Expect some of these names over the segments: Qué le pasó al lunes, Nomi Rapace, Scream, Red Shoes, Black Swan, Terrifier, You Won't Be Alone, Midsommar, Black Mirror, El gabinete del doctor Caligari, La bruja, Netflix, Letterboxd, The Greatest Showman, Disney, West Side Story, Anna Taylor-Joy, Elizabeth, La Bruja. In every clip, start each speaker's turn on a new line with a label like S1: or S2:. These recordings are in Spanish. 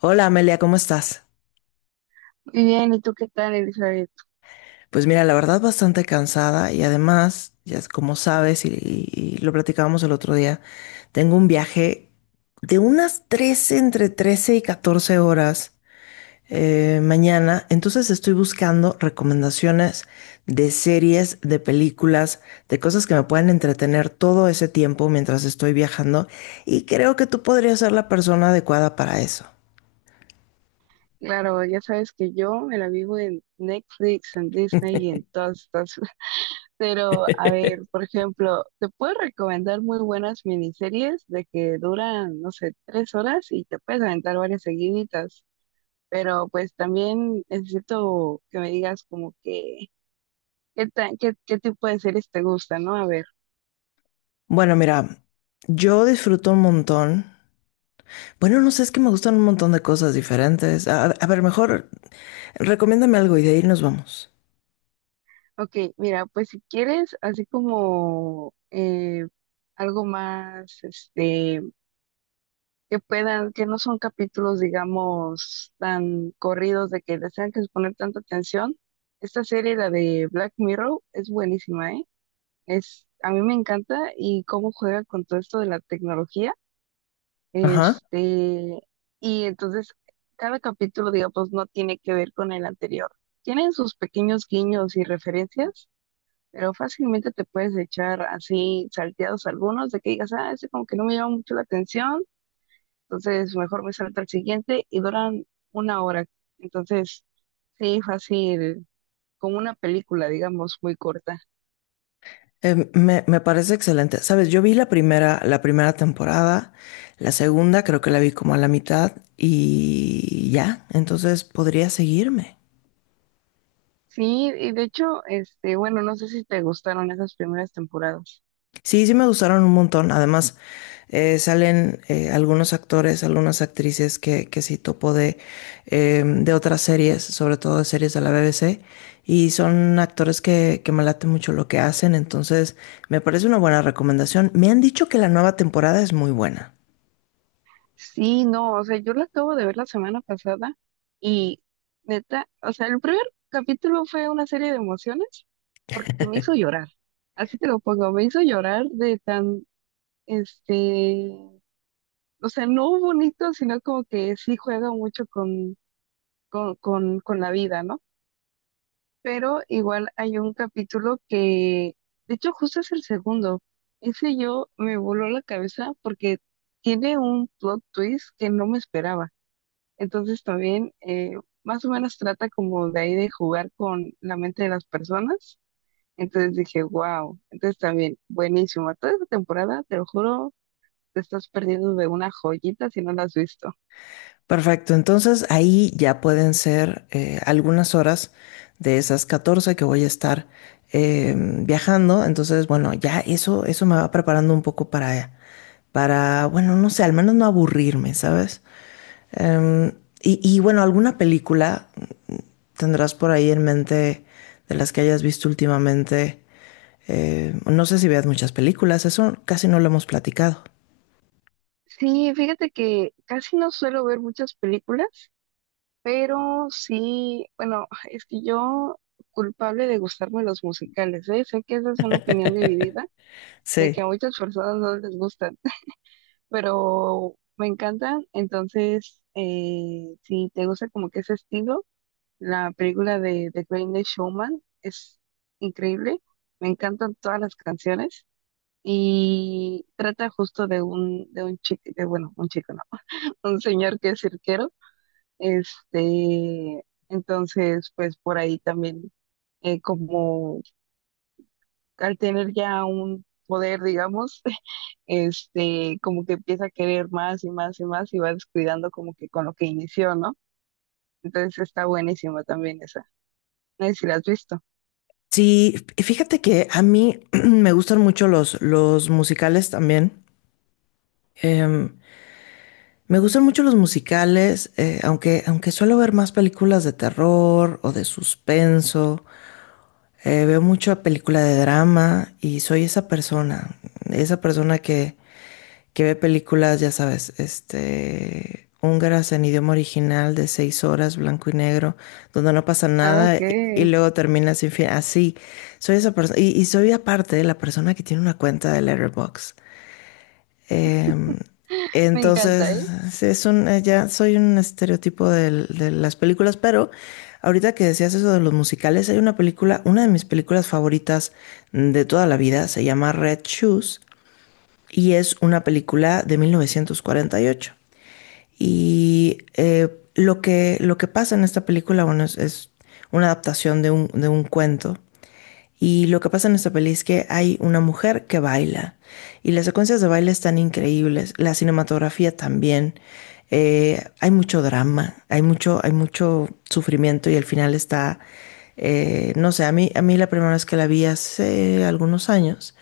S1: Hola Amelia, ¿cómo estás?
S2: Muy bien, ¿y tú qué tal, Elizabeth?
S1: Pues mira, la verdad bastante cansada y además, ya es como sabes y y lo platicábamos el otro día, tengo un viaje de unas 13 entre 13 y 14 horas mañana, entonces estoy buscando recomendaciones de series, de películas, de cosas que me puedan entretener todo ese tiempo mientras estoy viajando y creo que tú podrías ser la persona adecuada para eso.
S2: Claro, ya sabes que yo me la vivo en Netflix, en Disney y en todas estas. Pero, a ver, por ejemplo, te puedo recomendar muy buenas miniseries de que duran, no sé, tres horas y te puedes aventar varias seguiditas. Pero, pues también necesito que me digas como que, ¿qué tipo de series te gusta, ¿no? A ver,
S1: Bueno, mira, yo disfruto un montón. Bueno, no sé, es que me gustan un montón de cosas diferentes. A ver, mejor recomiéndame algo y de ahí nos vamos.
S2: ok, mira, pues si quieres, así como algo más, que puedan, que no son capítulos, digamos, tan corridos de que les tengan que poner tanta atención. Esta serie, la de Black Mirror, es buenísima, ¿eh? Es, a mí me encanta y cómo juega con todo esto de la tecnología.
S1: Ajá.
S2: Este, y entonces, cada capítulo, digamos, no tiene que ver con el anterior. Tienen sus pequeños guiños y referencias, pero fácilmente te puedes echar así salteados algunos de que digas, ah, ese como que no me llama mucho la atención, entonces, mejor me salto al siguiente y duran una hora. Entonces, sí, fácil, como una película, digamos, muy corta.
S1: Me parece excelente. Sabes, yo vi la primera temporada, la segunda creo que la vi como a la mitad y ya, entonces podría seguirme.
S2: Sí, y de hecho, bueno, no sé si te gustaron esas primeras temporadas.
S1: Sí, sí me gustaron un montón. Además, salen algunos actores, algunas actrices que sí topo de otras series, sobre todo de series de la BBC, y son actores que me late mucho lo que hacen, entonces me parece una buena recomendación. Me han dicho que la nueva temporada es muy buena.
S2: Sí, no, o sea, yo la acabo de ver la semana pasada y neta, o sea, el primer capítulo fue una serie de emociones porque me hizo llorar. Así te lo pongo, me hizo llorar de tan, este, o sea, no bonito, sino como que sí juega mucho con con la vida, ¿no? Pero igual hay un capítulo que, de hecho, justo es el segundo. Ese yo me voló la cabeza porque tiene un plot twist que no me esperaba. Entonces también más o menos trata como de ahí de jugar con la mente de las personas. Entonces dije, wow. Entonces también, buenísimo. Toda esta temporada, te lo juro, te estás perdiendo de una joyita si no la has visto.
S1: Perfecto, entonces ahí ya pueden ser algunas horas de esas 14 que voy a estar viajando, entonces bueno, ya eso me va preparando un poco bueno, no sé, al menos no aburrirme, ¿sabes? Em, y bueno, ¿alguna película tendrás por ahí en mente de las que hayas visto últimamente? No sé si veas muchas películas, eso casi no lo hemos platicado.
S2: Sí, fíjate que casi no suelo ver muchas películas, pero sí, bueno, es que yo culpable de gustarme los musicales, ¿eh? Sé que esa es una opinión dividida, de que a
S1: Sí.
S2: muchas personas no les gustan, pero me encantan. Entonces, si te gusta como que ese estilo, la película de The Greatest Showman es increíble. Me encantan todas las canciones y trata justo de un chico, de, bueno, un chico, no, un señor que es cirquero, este, entonces, pues por ahí también, como al tener ya un poder, digamos, como que empieza a querer más y más y más y va descuidando como que con lo que inició, ¿no? Entonces está buenísima también esa. No sé si la has visto.
S1: Sí, fíjate que a mí me gustan mucho los musicales también. Em, Me gustan mucho los musicales, aunque suelo ver más películas de terror o de suspenso. Veo mucha película de drama y soy esa persona que ve películas, ya sabes, este, húngaras en idioma original de 6 horas, blanco y negro, donde no pasa
S2: Ah,
S1: nada
S2: ok.
S1: y luego termina sin fin. Así, soy esa persona. Y soy aparte la persona que tiene una cuenta de Letterboxd. Em,
S2: Me
S1: entonces,
S2: encanta, ¿eh?
S1: sí, ya soy un estereotipo de las películas, pero ahorita que decías eso de los musicales, hay una película, una de mis películas favoritas de toda la vida, se llama Red Shoes y es una película de 1948. Y ocho. Y eh, lo que pasa en esta película, bueno, es una adaptación de un cuento y lo que pasa en esta peli es que hay una mujer que baila. Y las secuencias de baile están increíbles. La cinematografía también. Hay mucho drama, hay mucho sufrimiento y al final está, no sé, a mí la primera vez que la vi hace algunos años,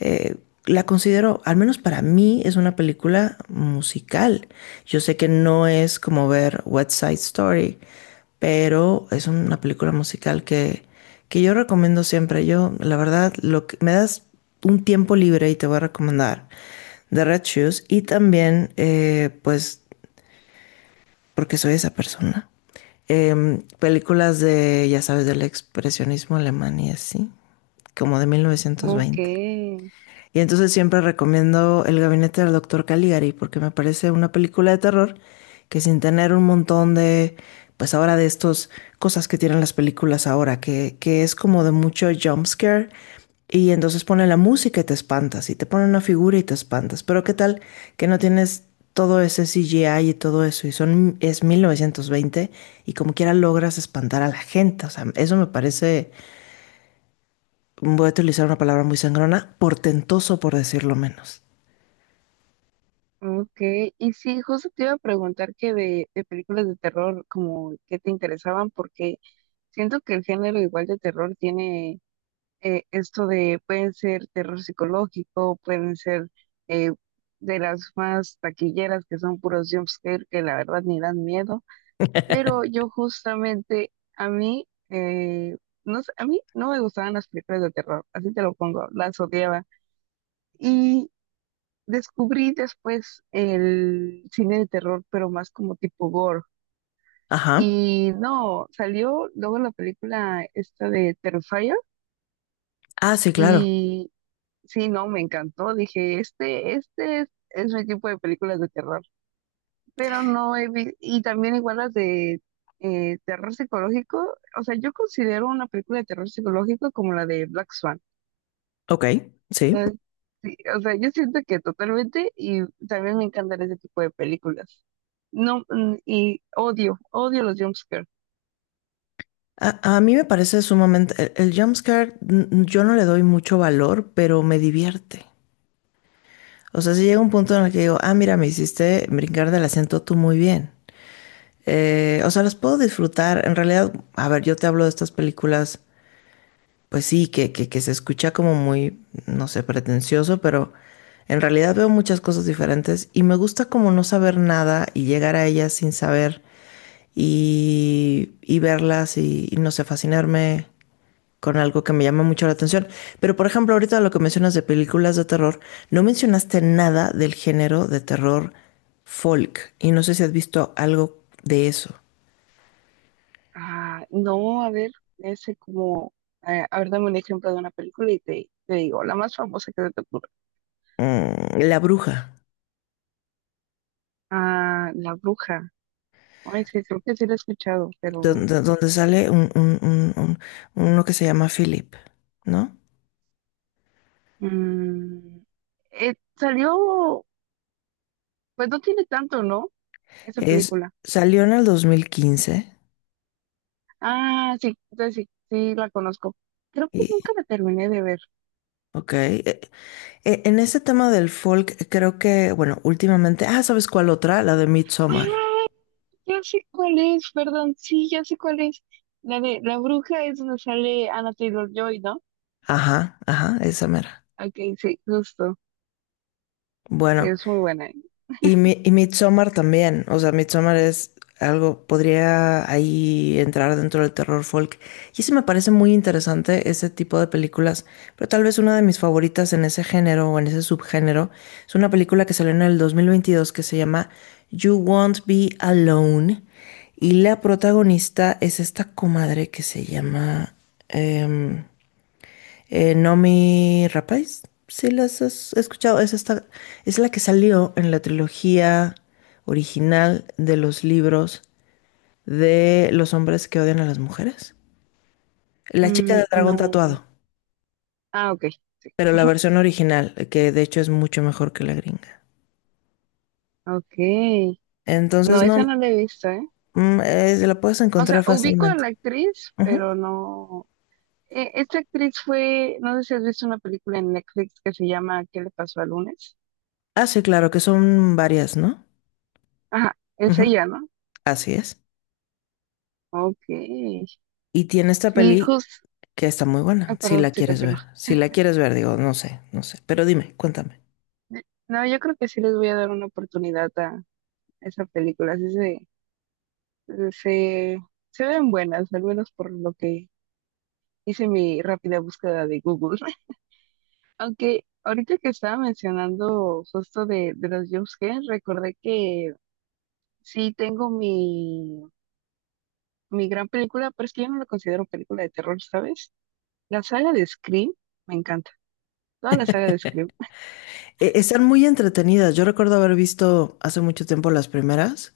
S1: eh, la considero, al menos para mí, es una película musical. Yo sé que no es como ver West Side Story, pero es una película musical que yo recomiendo siempre. Yo, la verdad, lo que, Me das un tiempo libre y te voy a recomendar The Red Shoes y también, pues, porque soy esa persona. Películas de, ya sabes, del expresionismo alemán y así, como de
S2: Ok,
S1: 1920. Y entonces siempre recomiendo El gabinete del doctor Caligari porque me parece una película de terror que sin tener un montón de, pues ahora de estas cosas que tienen las películas ahora, que es como de mucho jump scare y entonces pone la música y te espantas y te pone una figura y te espantas. Pero qué tal que no tienes todo ese CGI y todo eso y son es 1920 y como quiera logras espantar a la gente. O sea, eso me parece, voy a utilizar una palabra muy sangrona, portentoso por decirlo menos.
S2: ok. Y sí, justo te iba a preguntar que de películas de terror, como que te interesaban, porque siento que el género igual de terror tiene esto de pueden ser terror psicológico, pueden ser eh, de las más taquilleras que son puros jumpscare que la verdad ni dan miedo, pero yo justamente a mí, no sé, a mí no me gustaban las películas de terror, así te lo pongo, las odiaba y descubrí después el cine de terror, pero más como tipo gore.
S1: Ajá.
S2: Y no, salió luego la película esta de Terrifier
S1: Ah, sí, claro.
S2: y sí, no, me encantó. Dije, este es mi tipo de películas de terror. Pero no he vi- y también igual las de terror psicológico. O sea, yo considero una película de terror psicológico como la de Black Swan.
S1: Ok, sí.
S2: No es- sí, o sea, yo siento que totalmente y también me encantan ese tipo de películas. No, y odio los jumpscares.
S1: A a mí me parece sumamente... El jumpscare, mm, yo no le doy mucho valor, pero me divierte. O sea, si llega un punto en el que digo, ah, mira, me hiciste brincar del asiento tú muy bien. O sea, las puedo disfrutar. En realidad, a ver, yo te hablo de estas películas, pues sí, que se escucha como muy, no sé, pretencioso, pero en realidad veo muchas cosas diferentes y me gusta como no saber nada y llegar a ellas sin saber y verlas y no sé, fascinarme con algo que me llama mucho la atención. Pero por ejemplo, ahorita lo que mencionas de películas de terror, no mencionaste nada del género de terror folk y no sé si has visto algo de eso.
S2: Ah, no, a ver, ese como, a ver, dame un ejemplo de una película y te digo, la más famosa que se te ocurre.
S1: Mm, La bruja,
S2: Ah, La Bruja. Ay, sí, creo que sí lo he escuchado, pero
S1: donde, donde sale uno que se llama Philip, ¿no?
S2: mm, salió, pues no tiene tanto, ¿no? Esa
S1: Es,
S2: película.
S1: Salió en el 2015
S2: Ah, sí, entonces sí, sí la conozco. Creo que nunca
S1: y,
S2: la terminé de ver.
S1: ok, en ese tema del folk, creo que, bueno, últimamente, ah, ¿sabes cuál otra? La de Midsommar.
S2: Ah, ya sé cuál es, perdón, sí, ya sé cuál es. La de La Bruja es donde sale Anna Taylor-Joy, ¿no?
S1: Ajá, ajá, esa mera.
S2: Ok, sí, justo. Sí,
S1: Bueno,
S2: es muy buena.
S1: Y Midsommar también, o sea, Midsommar es algo, podría ahí entrar dentro del terror folk. Y eso me parece muy interesante, ese tipo de películas. Pero tal vez una de mis favoritas en ese género o en ese subgénero es una película que salió en el 2022 que se llama You Won't Be Alone. Y la protagonista es esta comadre que se llama... em, Nomi Rapace, si las has escuchado, es esta, es la que salió en la trilogía original de los libros de los hombres que odian a las mujeres. La chica
S2: Mm,
S1: del dragón
S2: no.
S1: tatuado,
S2: Ah, ok, sí.
S1: pero la versión original, que de hecho es mucho mejor que la gringa.
S2: Ok. No,
S1: Entonces
S2: esa
S1: no,
S2: no la he visto, ¿eh?
S1: se la puedes
S2: O sea,
S1: encontrar
S2: ubico a
S1: fácilmente.
S2: la actriz,
S1: Ujú.
S2: pero no. Esta actriz fue, no sé si has visto una película en Netflix que se llama ¿Qué le pasó al lunes?
S1: Ah, sí, claro, que son varias, ¿no?
S2: Ajá, es
S1: Ujú,
S2: ella, ¿no?
S1: así es.
S2: Ok.
S1: Y tiene esta
S2: Sí,
S1: peli
S2: justo.
S1: que está muy
S2: Ah,
S1: buena, si
S2: perdón,
S1: la
S2: se
S1: quieres
S2: continúa.
S1: ver. Si la quieres ver, digo, no sé, no sé. Pero dime, cuéntame.
S2: No, yo creo que sí les voy a dar una oportunidad a esa película. Se, se ven buenas, al menos por lo que hice mi rápida búsqueda de Google. Aunque ahorita que estaba mencionando justo de los jumpscares, recordé que sí tengo mi gran película, pero es que yo no la considero película de terror, ¿sabes? La saga de Scream me encanta, toda la saga de Scream,
S1: Están muy entretenidas. Yo recuerdo haber visto hace mucho tiempo las primeras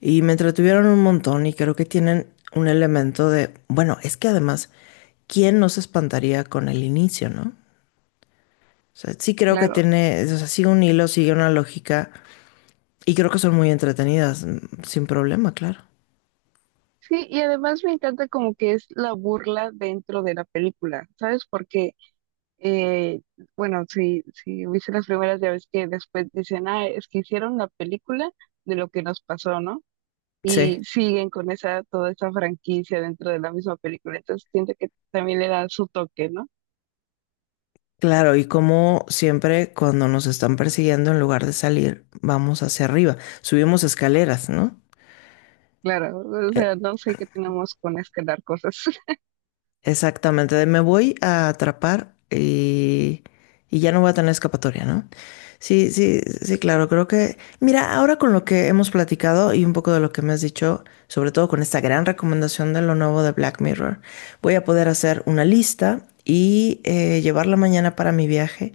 S1: y me entretuvieron un montón y creo que tienen un elemento de, bueno, es que además, ¿quién no se espantaría con el inicio, no? O sea, sí creo que
S2: claro.
S1: tiene, o sea, sigue un hilo, sigue una lógica y creo que son muy entretenidas, mm, sin problema, claro.
S2: Sí, y además me encanta como que es la burla dentro de la película, ¿sabes? Porque, eh, bueno, si viste las primeras, ya ves que después dicen, ah, es que hicieron la película de lo que nos pasó, ¿no?
S1: Sí.
S2: Y siguen con esa, toda esa franquicia dentro de la misma película, entonces siento que también le da su toque, ¿no?
S1: Claro, y como siempre cuando nos están persiguiendo, en lugar de salir, vamos hacia arriba, subimos escaleras, ¿no?
S2: Claro, o sea, no sé qué tenemos con escalar cosas.
S1: Exactamente, de me voy a atrapar y ya no voy a tener escapatoria, ¿no? Sí, sí, sí, claro, creo que, mira, ahora con lo que hemos platicado y un poco de lo que me has dicho, sobre todo con esta gran recomendación de lo nuevo de Black Mirror, voy a poder hacer una lista y llevarla mañana para mi viaje.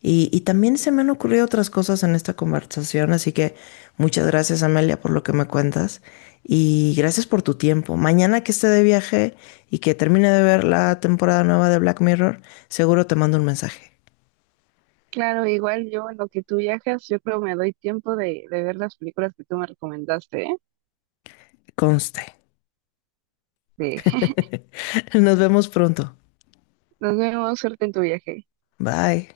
S1: Y también se me han ocurrido otras cosas en esta conversación, así que muchas gracias, Amelia, por lo que me cuentas y gracias por tu tiempo. Mañana que esté de viaje y que termine de ver la temporada nueva de Black Mirror, seguro te mando un mensaje.
S2: Claro, igual yo en lo que tú viajas, yo creo me doy tiempo de ver las películas que tú me recomendaste, ¿eh?
S1: Conste.
S2: Sí.
S1: Nos vemos pronto.
S2: Nos vemos, suerte en tu viaje.
S1: Bye.